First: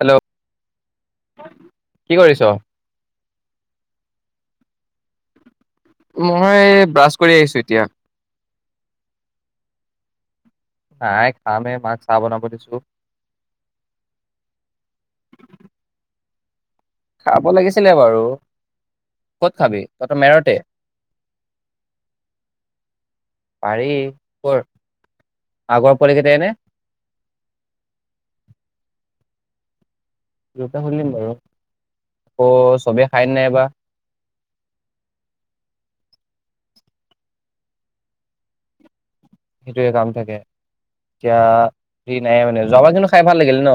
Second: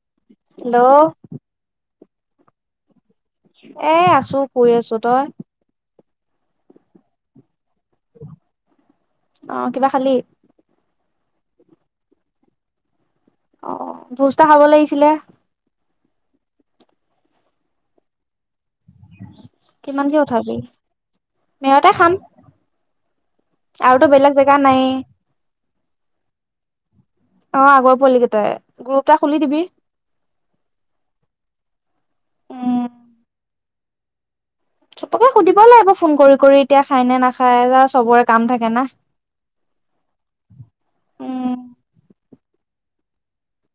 Hello hello কি কৰিছ এ আছো পৰি আছো তই মই ব্ৰাছ কৰি আহিছো এতিয়া অহ কিবা খালি নাই খামেই মাক চাহ বনাব দিছো অ ভোজ্তা খাব লাগিছিলে খাব লাগিছিলে বাৰু ক'ত খাবি তহঁতৰ কিমানকে মেৰতে উঠাবি মেৰতে খাম পাৰি আৰুতো বেলেগ কৰ জেগা নাই আগৰ পোৱালি কেইটাইনে অ আগৰ পোৱালি কেইটাই গ্ৰুপটা খুলি দিবি দুটা খুলিম বাৰু অ উম চবে খাই নাই বা চবকে সুধিব লাগিব ফোন কৰি কৰি এতিয়া খাই নে নাখায় চবৰে কাম থাকে না সেইটোয়ে কাম থাকে উম এতিয়া নাই মানে যোৱাবাৰ কিন্তু খাই ভাল লাগিলে ন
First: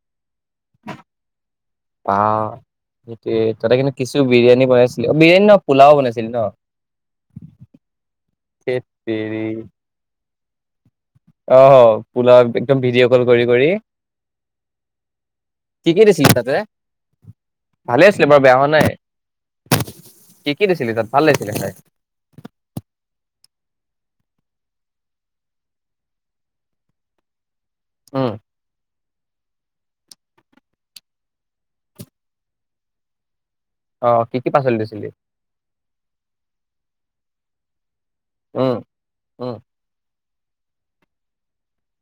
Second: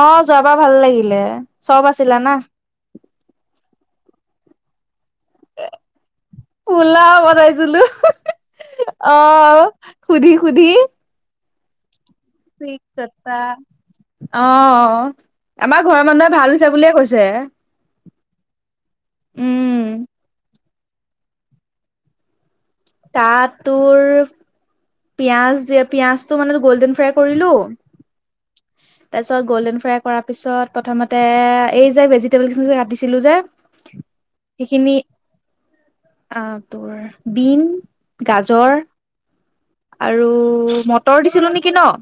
অ যোৱাবাৰ ভাল লাগিলে চব অ আছিলা না সেইটোৱই কিছু বিৰিয়ানী বনাইছোঁ। ফোলা বনাইছিলো ধেত অ তেৰি সুধি। সুধি। অ। কি কতা, অ আমাৰ কি কি ঘৰৰ দিছিলি মানুহে তাতে ভাল হৈছে বুলিয়ে কৈছে। ভালে আছিলে বাৰ বেয়া হোৱা নাই। উম। কি কি দিছিলে তাত ভাল লাগিছিলে খাই। তাত তোৰ। পিয়াজ দিয়া, পিয়াজটো মানে গ'ল্ডেন ফ্ৰাই কৰিলো। অ। তাৰ পিছত গল্ডেন ফ্ৰাই কৰাৰ পিছত প্ৰথমতে এই যে ভেজিটেবল কাটিছিলো যে। অ কি কি পাচলি সেইখিনি দিছিলি? আহ তোৰ। বিন। গাজৰ উম উম। আৰু মটৰ দিছিলো নেকি ন।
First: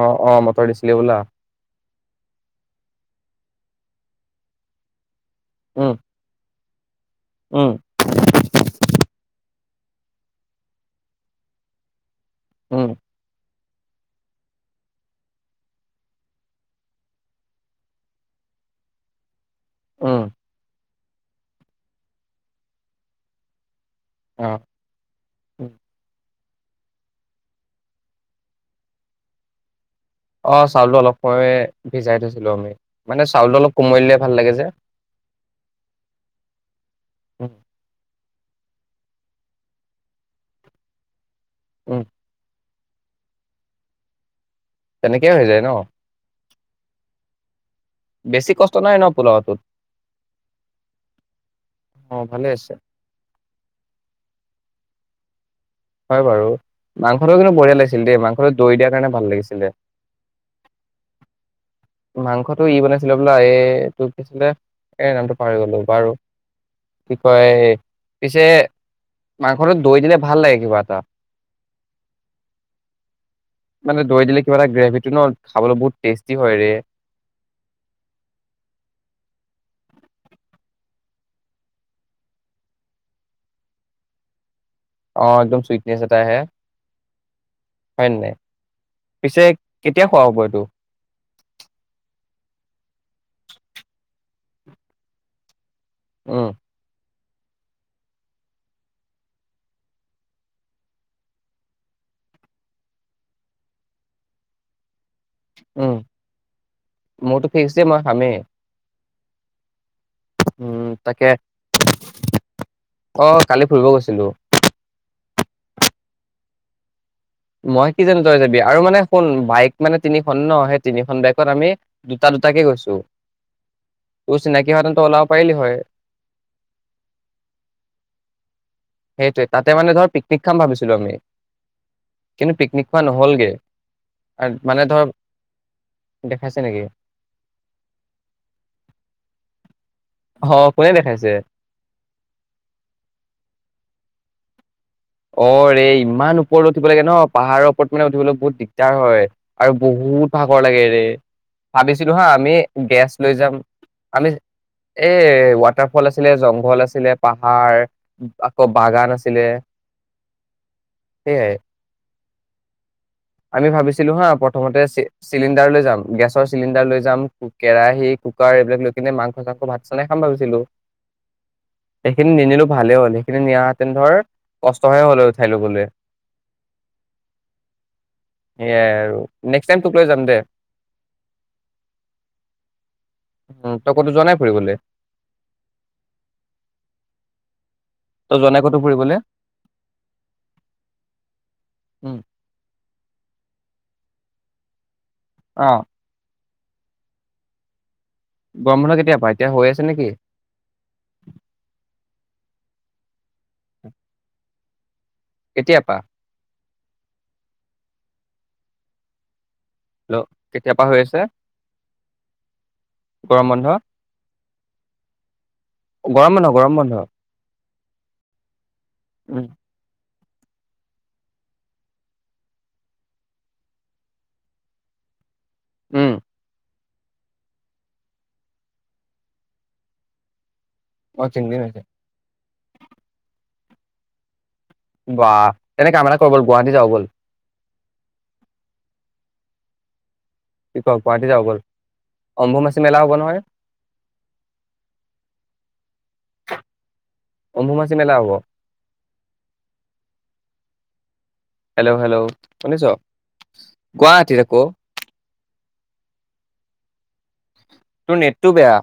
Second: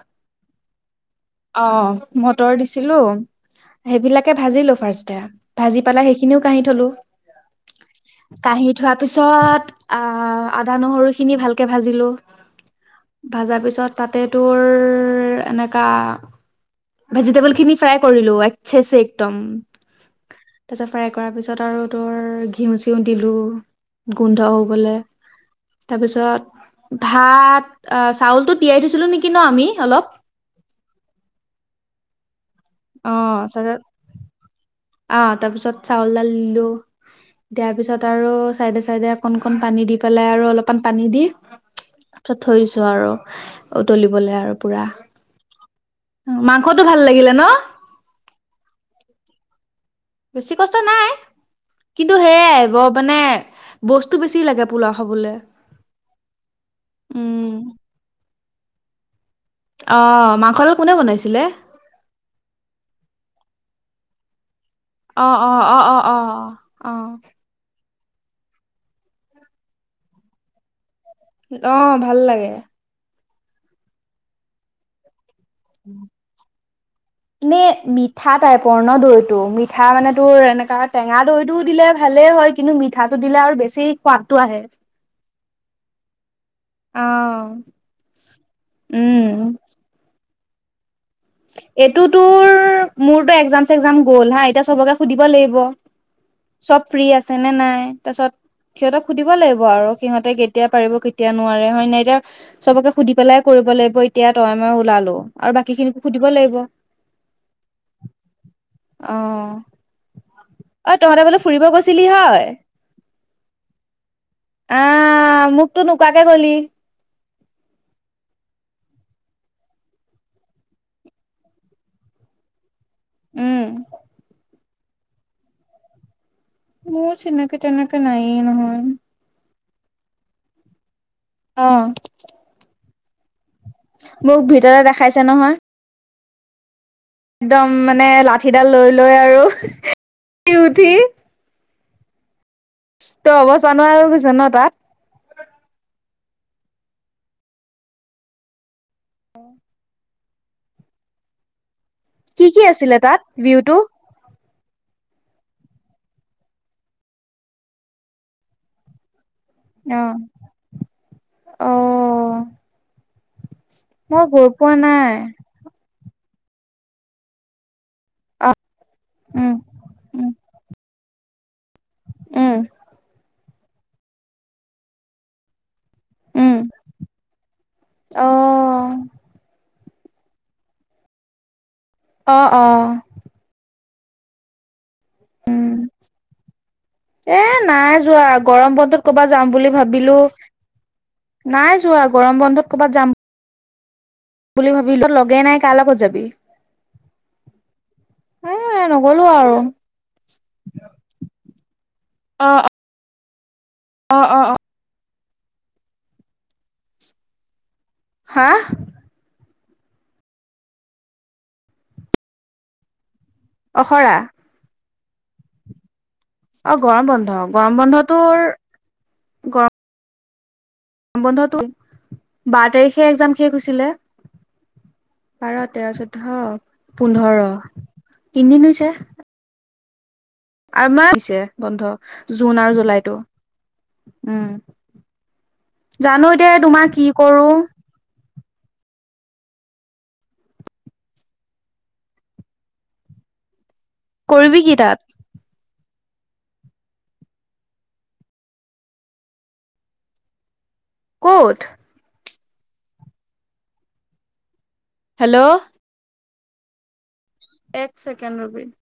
অ অ মটৰ দিছিলি বোলা। অঁ মটৰ দিছিলোঁ, ‌ সেইবিলাকে ভাজিলোঁ ফাৰ্ষ্টে। ভাজি উম পালা সেইখিনি কাহিত। থলো। উম কাহি থোৱাৰ পিছত। আ' আদা নহৰু খিনি ভালকে ভাজিলো। উম ভাজা পিছত। তাতে তোৰ এনেকা। ভেজিটেবল খিনি ফ্ৰাই কৰিলো ৱাইছে একদম। ওম তাৰপিছত ফ্ৰাই কৰাৰ পিছত আৰু তোৰ ঘিউ চিউ দিলোঁ। অ গোন্ধ হবলে উম। তাৰপিছত। ভাত অ চাউলতটো তিয়াই থৈছিলো নেকি ন আমি অলপ। অ চাউলটো অলপ সময় ভিজাই থৈছিলোঁ। আমি মানে চাউলটো অলপ কোমলিলে ভাল লাগে যে। অআ তাৰ পিছত চাউল ধালিলো উম দিয়াৰ পিছত আৰু। উ চাইডে চাইডে অকন কণ পানী দি পেলাই আৰু অলপমান পানী দি। উম তছ থৈছো। আৰু উতলিবলৈ আৰু। তেনেকেই হৈ যায় ন? কতো ভাল লাগিলে ন? বেছি কষ্ট নাই ন পোলওটোত? বেছি কষ্ট নাই অ কিন্তু ভালে সেয়াই আছে গব মানে। বস্তু বেছি লাগে পোলাও খাবলে। হয় বাৰু মাংসটোও উম কিন্তু বঢ়িয়া লাগিছিল দেই মাংস। অৰু দৈ দিয়াৰণে ভাল লাগিছে। আহ মাংস আলো কোনে বনাইছিলে। মাংসটো ই বনাইছিলে বোলা এই তোৰ কিছিলে এ অ নামটো অ পাহৰি গলো অ অ বাৰু অ অ কি কয় এ- পিছে মাংসটো দৈ দিলে ভাল লাগে কিবা এটা অ ভাল লাগে মানে দৈ দিলে কিবা এটা গ্ৰেভিটো ন- খাবলৈ বহুত টেষ্টি হয় ৰে নে মিঠা টাইপৰ ন দৈ টো মিঠা মানে তোৰ এনেকা টেঙা দৈ টো দিলে ভালেই হয় কিন্তু মিঠাটো দিলে আৰু বেছি সোৱাদটো আহে। অ একদম চুইটনেচ এটা আহে অ হয় নে নাই উম পিছে কেতিয়া খোৱা হ'বই তো এইটো তোৰ মোৰতো এক্সজাম চেক্সজাম গ'ল হা এতিয়া চবকে সুধিব লাগিব উম চব ফ্ৰী আছে আছে নে নাই তাৰপিছত সিহঁতক সুধিব লাগিব আৰু সিহঁতে কেতিয়া পাৰিব কেতিয়া নোৱাৰে হয় নাই এতিয়া চবকে সুধি পেলাই কৰিব লাগিব এতিয়া তই মই ওলালো আৰু বাকী উম খিনি মোৰতো ফিক্স যে মই খামেই । আহ। উম তাকে হয় অ কালি ফুৰিব গৈছিলো। আহ মোকতো নোকোৱাকে গলি। মই কি জানো তই যাবি আৰু মানে শুন বাইক মানে তিনিখন ন সেই তিনিখন বাইকত আমি দুটা দুটাকে গৈছো। উম তো চিনাকি। কি সাধনত ওলাব পাৰিলি হয়। মোৰ চিনাকে তেনেকে নায়ে নহয়। সেইটোৱে তাতে মানে ধৰ পিকনিক খাম ভাবিছিলো আমি। আহ। কিন্তু পিকনিক খোৱা নহ'লগে। মোক ভিদিঅ তে মানে ধৰ দেখাইছে নহয়। দেখাইছে নেকি। একদম মানে লাঠিডাল লৈ লৈ আৰু। উঠি অ কোনে দেখাইছে। তই অৱস্থা ন হৈ গৈছে তাত। অ ৰে ইমান ওপৰলৈ উঠিব লাগে ন পাহাৰৰ ওপৰত মানে উঠিবলৈ বহুত দিগদাৰ হয় আৰু বহুত ভাগৰ লাগে ৰে। ভাবিছিলো হা কি আমি কি আছিলে গেছ তাত লৈ যাম ভিউটো আমি। এ ৱাটাৰ ফল আছিলে জংঘল আছিলে পাহাৰ আকৌ বাগান আছিলে। আহ, সেয়াই অ। আমি ভাবিছিলো মই হা গৈ পোৱা প্ৰথমতে নাই চিলিণ্ডাৰ লৈ যাম গেছ। চিলিনডাৰ লৈ যাম কেৰাহী, অ কুকাৰ এইবিলাক লৈ যাম। কিনে মাংস উম চাংস ভাত বনাই খাম উম ভাবিছিলো। সেইখিনি উম নিনিলো ভালে হ'ল সেইখিনি নিয়া তেন ধৰ কষ্টহে হ'ল উঠাই লবলৈ। উম অ সেয়াই আৰু নে নেক্স টাইম টোক লৈ যাম দে। অঁ অঁ। উম, তই ক'তো জনাই ফুৰিবলৈ? উম, এ নাই যোৱা তই নাই ক'তো গৰম বন্ধত ফুৰিবলে? কৰ'বাত যাম বুলি ভাবিলো নাই যোৱা উম। গৰম বন্ধত ক'বাত যাম। বুলি ভাবি বিলত লগেই নাই অ কাৰ লগত যাবি? এ গৰম বন্ধ কেতিয়াৰ নগলো পা এতিয়া আৰু হৈ আছে নেকি? অ', অ, অ, অ । কেতিয়া পা? হা। হেল্ল' কেতিয়া পৰা হৈ আছে? গৰম বন্ধ? অখৰা। গৰম বন্ধ, গৰম বন্ধ। গৰম বন্ধটোৰ উম। বন্ধটো বাৰ তাৰিখে এক্সাম শেষ হৈছিলে। বাৰ তেৰ উম চৈদ্ধ পোন্ধৰ, তিনিদিন হৈছে। আৰু ইমান অ হৈছে তিনদিন বন্ধ জুন আৰু জুলাইতটো। উম বাহ তেনে কাম । এটা কৰো জানো ব'ল এতিয়া গুৱাহাটী যাওঁ তোমাৰ ব'ল। কি কৰো। কি ক গুৱাহাটী যাও ব'ল । কৰিবি কি তাত। অম্বুবাচী মেলা হ'ব। ক'ত হেল্ল' হেল্ল' শুনিছ গুৱাহাটীৰে ক হেল্ল' এক তোৰ ছেকেণ্ড নেটটো ৰবি বেয়া।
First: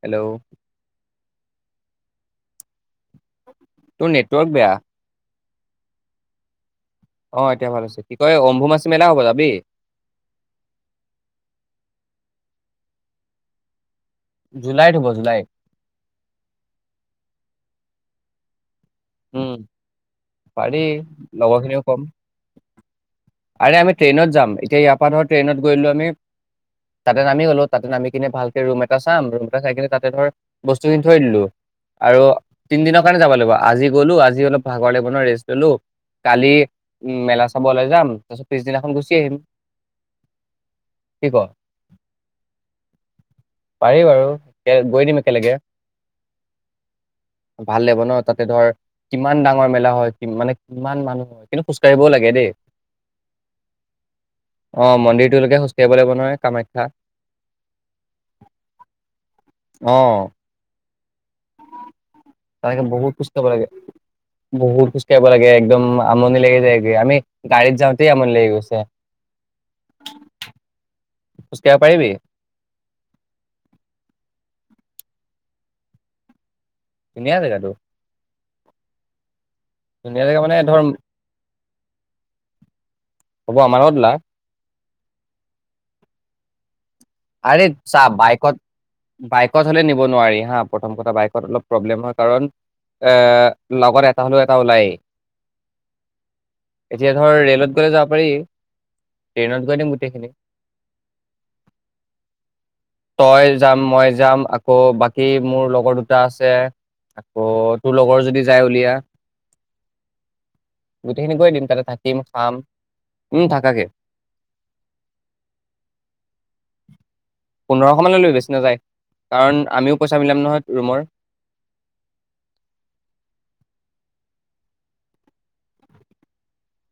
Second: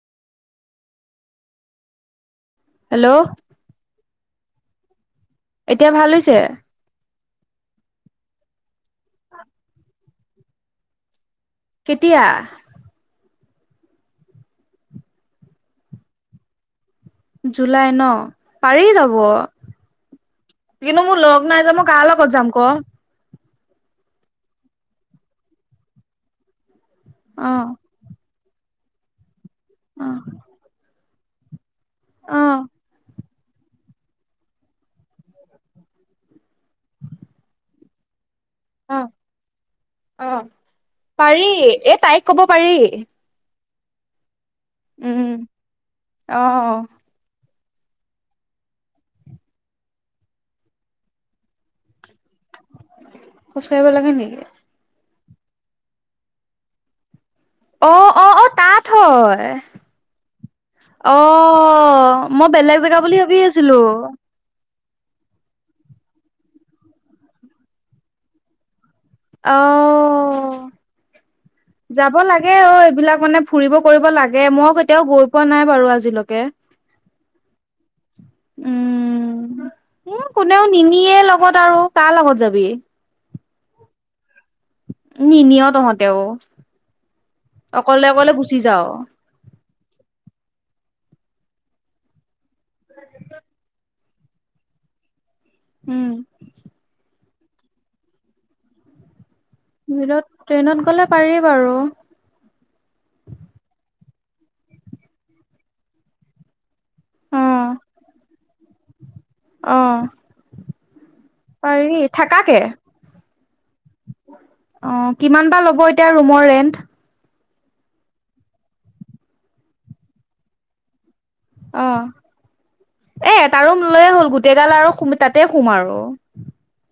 হেল্ল' হেল্ল' তোৰ নেটৱৰ্ক বেয়া এতিয়া ভাল হৈছে। অ এতিয়া ভাল হৈছে কি কয় অম্বোমাছ মেলা হ'ব যাবি। কেতিয়া জুলাইত হব জুলাইত। জুলাই ন। পাৰি যাব উম পাৰি কিন্তু মোৰ লগ লগৰ নাই যে খিনিকো মই কম। কাৰ লগত যাম ক। আৰে আমি ট্ৰেইনত যাম এতিয়া ইয়াৰ পৰা ধৰ ট্ৰেইনত গৈলো আমি তাতে নামি গলো তাতে নামি কিনে ভাল ৰুম এটা চাম ৰুম খাই কিনে অ তাতে ধৰ বস্তুখিনি। থৈ দিলোঁ। আৰু অ তিন দিনৰ কাৰণে যাব লাগে। আজি গলো আজি অলপ ভাগৰ লাগিব ন ৰেষ্ট ললো কালি। মেলা চাব ওলাই যাম। তাৰ পাছত আহ আহ কি ক পাৰি এ তাইক কব পাৰি। পাৰি বাৰু এ গৈ দিম উম একেলগে অ ভাল লাগিব ন। তাতে ধৰ কিমান ডাঙৰ মেলা হয় কি মানে কিমান মানুহ হয় কিন্তু খোজ কাঢ়িবও লাগিব খোজকাঢ়িব লাগে নেকি অ মন্দিৰ লোকে খোজকাঢ়িব লাগিব নহয় কামাখ্যা অ অ অ তাত হয়। অ অ মই বেলেগ তালৈকে জেগা বুলি ভাবি আছিলো। খোজ কঢ়িব লাগে একদম আমনি লাগি যায়গৈ আমি গাড়ীত যাওঁতে আমনি লাগি গৈছে। অ খোজকাঢ়িব পাৰিবি যাব লাগে অ এইবিলাক মানে ফুৰিব কৰিব লাগে মই তেওঁ গৈ পোৱা নাই বাৰু আজিলৈকে। ধুনিয়া জেগাটো উম ধুনীয়া মোক জেগা মানে কোনেও ধৰ নিনিয়ে লগত আৰু কাৰ লগত যাবি। হ'ব আমাৰ লগত উলা। নি নিয়তহঁতেও। আৰে চা বাইকত বাইকত হ'লে নিব নোৱাৰি হা। প্ৰথম কথা বাইকত অলপ প্ৰব্লেম হয় কাৰণ এ লগৰ এটা। এটা হলেও এটা ওলাই। উম। ধৰ ৰেলত গ'লে যাব পাৰি। ট্ৰেইনত গৈ দিম বিত গোটেইখিনি ট্ৰেইনত গ'লে পাৰি বাৰু। তই যাম মই যাম আকৌ বাকী মোৰ লগৰ দুটা আছে আকৌ অ', তোৰ লগৰ যদি যাই উলিয়া। অ গোটেইখিনি গৈ দিম তাতে পাৰি থাকিম খাম থাকাকে উম থাকাকে অ কিমান বা ল'ব এতিয়া ৰুমৰ ৰেন্ট। পোন্ধৰশ মানলৈ লৈ বেচি নাযায় কাৰণ আমিও পইচা মিলাম নহয় ৰুমৰ। অ এ তাৰো লৈ হ'ল গোটেই গাল আৰু তাতে সোম আৰু।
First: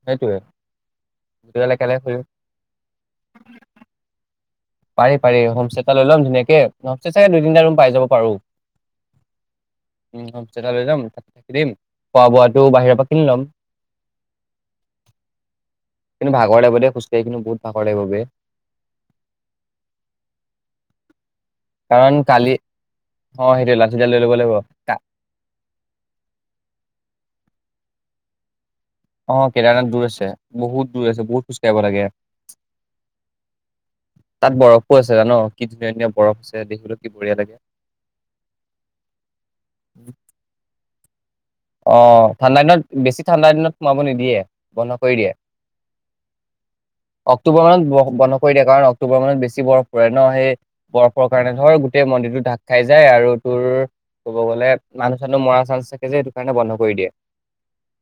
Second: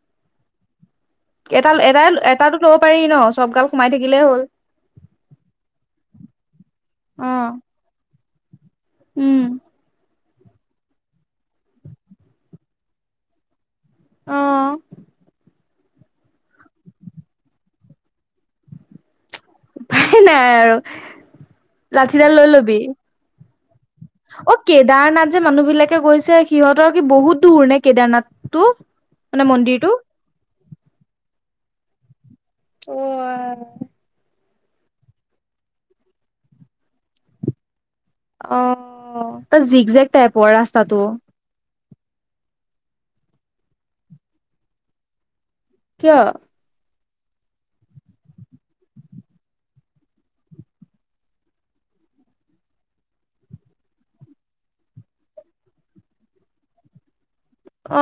সেইটোৱে। গোটেইগাল এটাল একেলগে এটাই ফুৰিম। এটা তো ল'ব পাৰি ন চব গাল সোমাই থাকিলেই হ'ল। পাৰি পাৰি হোমষ্ট এটা লম ধুনীয়াকে হোম চাগে দুই অ', তিনিটা ৰুম পাই যাব পাৰো। উম। উ হোষ্টটা লৈ যাম থাকিম খোৱা বোৱাটো বাহিৰৰ পৰা কিনি ল'ম। অ । কিন্তু ভাগৰ লাগিব দ খোজকাঢ়ি কিন্তু বহুত ভাগৰ লাগিব বে। উপাই নাই আৰু কাৰণ লাঠিডাল লৈ কালি ল'বি সেইটোৱে লাঠিডাল লৈ ল'ব লাগিব অ কা- কেদাৰনাথ যে মানুহ বিলাকে গৈছে সিহঁতৰ কি বহুত দূৰ নে কেদাৰনাথ। তো। অ কেৰানাত দূৰ আছে। বহুত দূৰ আছে বহুত খোজ কঢ়িব লাগে। অ আ তাত বৰফো আছে জান কি ধুনীয়া ধুনীয়া বৰফ আছে দেখিবো কি বঢ়িয়া লাগে। অ তাত জিক জেক টাইপৰ ৰাস্তাটো। অ ঠাণ্ডা দিনত বেছি ঠাণ্ডা দিনত সোমাব নিদিয়ে বন্ধ কৰি দিয়ে। কিয় অক্টোবৰ বন্ধ কৰি দিয়ে কাৰণ অক্টোবৰ মানত বেছি বৰফ পৰে ন সেই বৰফৰ কাৰণে ধৰ গোটেই মন্দিৰটো ঢাক খাই যায় আৰু তোৰ কব গ'লে মানুহ চানুহ মৰা চান্স থাকে যে কাৰণে বন্ধ কৰি দিয়ে।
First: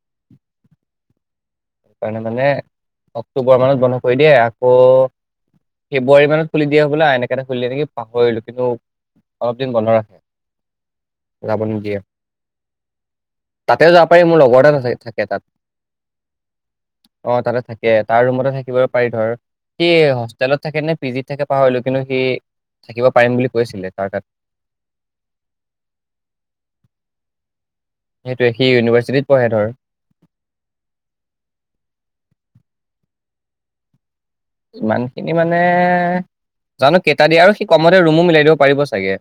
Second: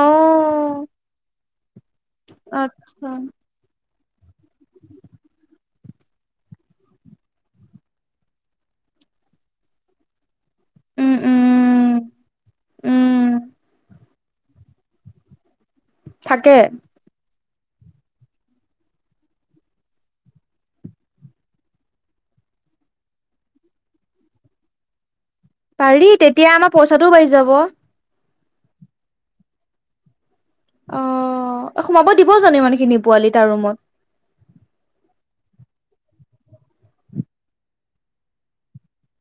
অ', কাৰণে মানে আচ্ছা। অক্টোবৰ মানত বন। ক দে অ ফেব্ৰুৱাৰী মানত খুলি দিয়া হ লে এনেকে খুলি দিয়ে নেকি পাহৰিলো কিন্তু অলপ দিন বন্ধ ৰাখে। উম, ৰাবনক দিয়া উম, উম, [inaudible] তাতে যা মোৰ লগৰ থাকে তাত। থাকে অ তাতে থাকে তাৰ ৰুমতে থাকিব পাৰি ধৰ সি হোষ্টেলত থাকে নে পিজিত থাকে পাহৰিলোঁ কিন্তু সি থাকিব পাৰিম বুলি কৈছিলে তাৰ তাত। পাৰি তেতিয়া আমাৰ পইচাটোও বাচি যাব। সেইটোৱে সি ইউনিভাৰ্চিটিত পঢ়ে ধৰ। অ সোমাব দিব জানো ইমানখিনি পোৱালি তাৰ ৰুমত। ইমানখিনি মানে জানো কেইটা দিয়ে আৰু সি কমতে ৰুমো মিলাই দিব পাৰিব চাগে।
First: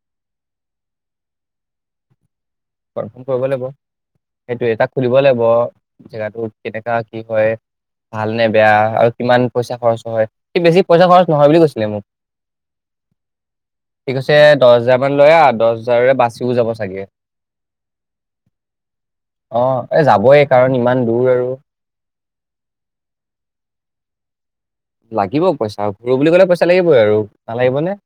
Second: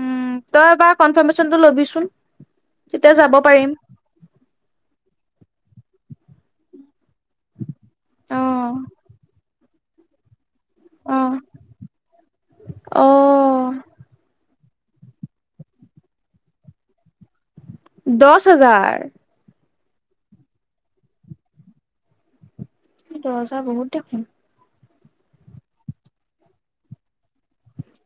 উম তইবাৰ কনফাৰ্মেচনটো লবিচোন। তেতিয়া কনফ যাব কৰিব লাগিব পাৰিম। সেইটোয়ে তাক খুলিব লাগিব। জেগাটো কেনেকা। কি হয় ভাল নে বেয়া অ'। আৰু কিমান। পইচা খৰচ হয়। বেছি পইচা খৰচ অ', নহয় বুলি কৈছিলে মোক অ সি কৈছে। দহ হাজাৰ মান লৈ আহ দহ হাজাৰৰে বাচিও যাব চাগে। দছ হাজাৰ। অ এ যাবই কাৰণ ইমান দূৰ আৰু। দহ হাজাৰ বহুত দেখোন। লাগিব পইচা ঘুৰো বুলি ক'লে পইচা লাগিবই আৰু নালাগিবনে।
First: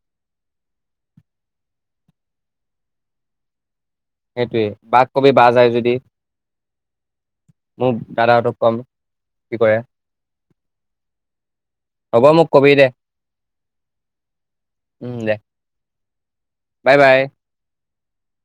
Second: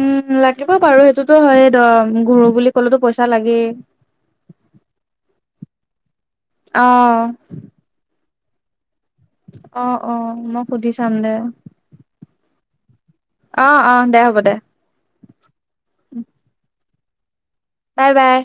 উম লাগিব বাৰু সেইটোতো হয়দম ঘূৰো বুলি কলেতো পইচা লাগেই। সেইটোয়ে বাক কবি বা যায় যদি। আহ মোৰ দাদাহঁতক কম কি কৰে অহ অ মই সুধি চাম দে। হ'ব মোক কবি দে অহ অহ দে হ'ব দে। উম দে বাই বাই বাই বাই।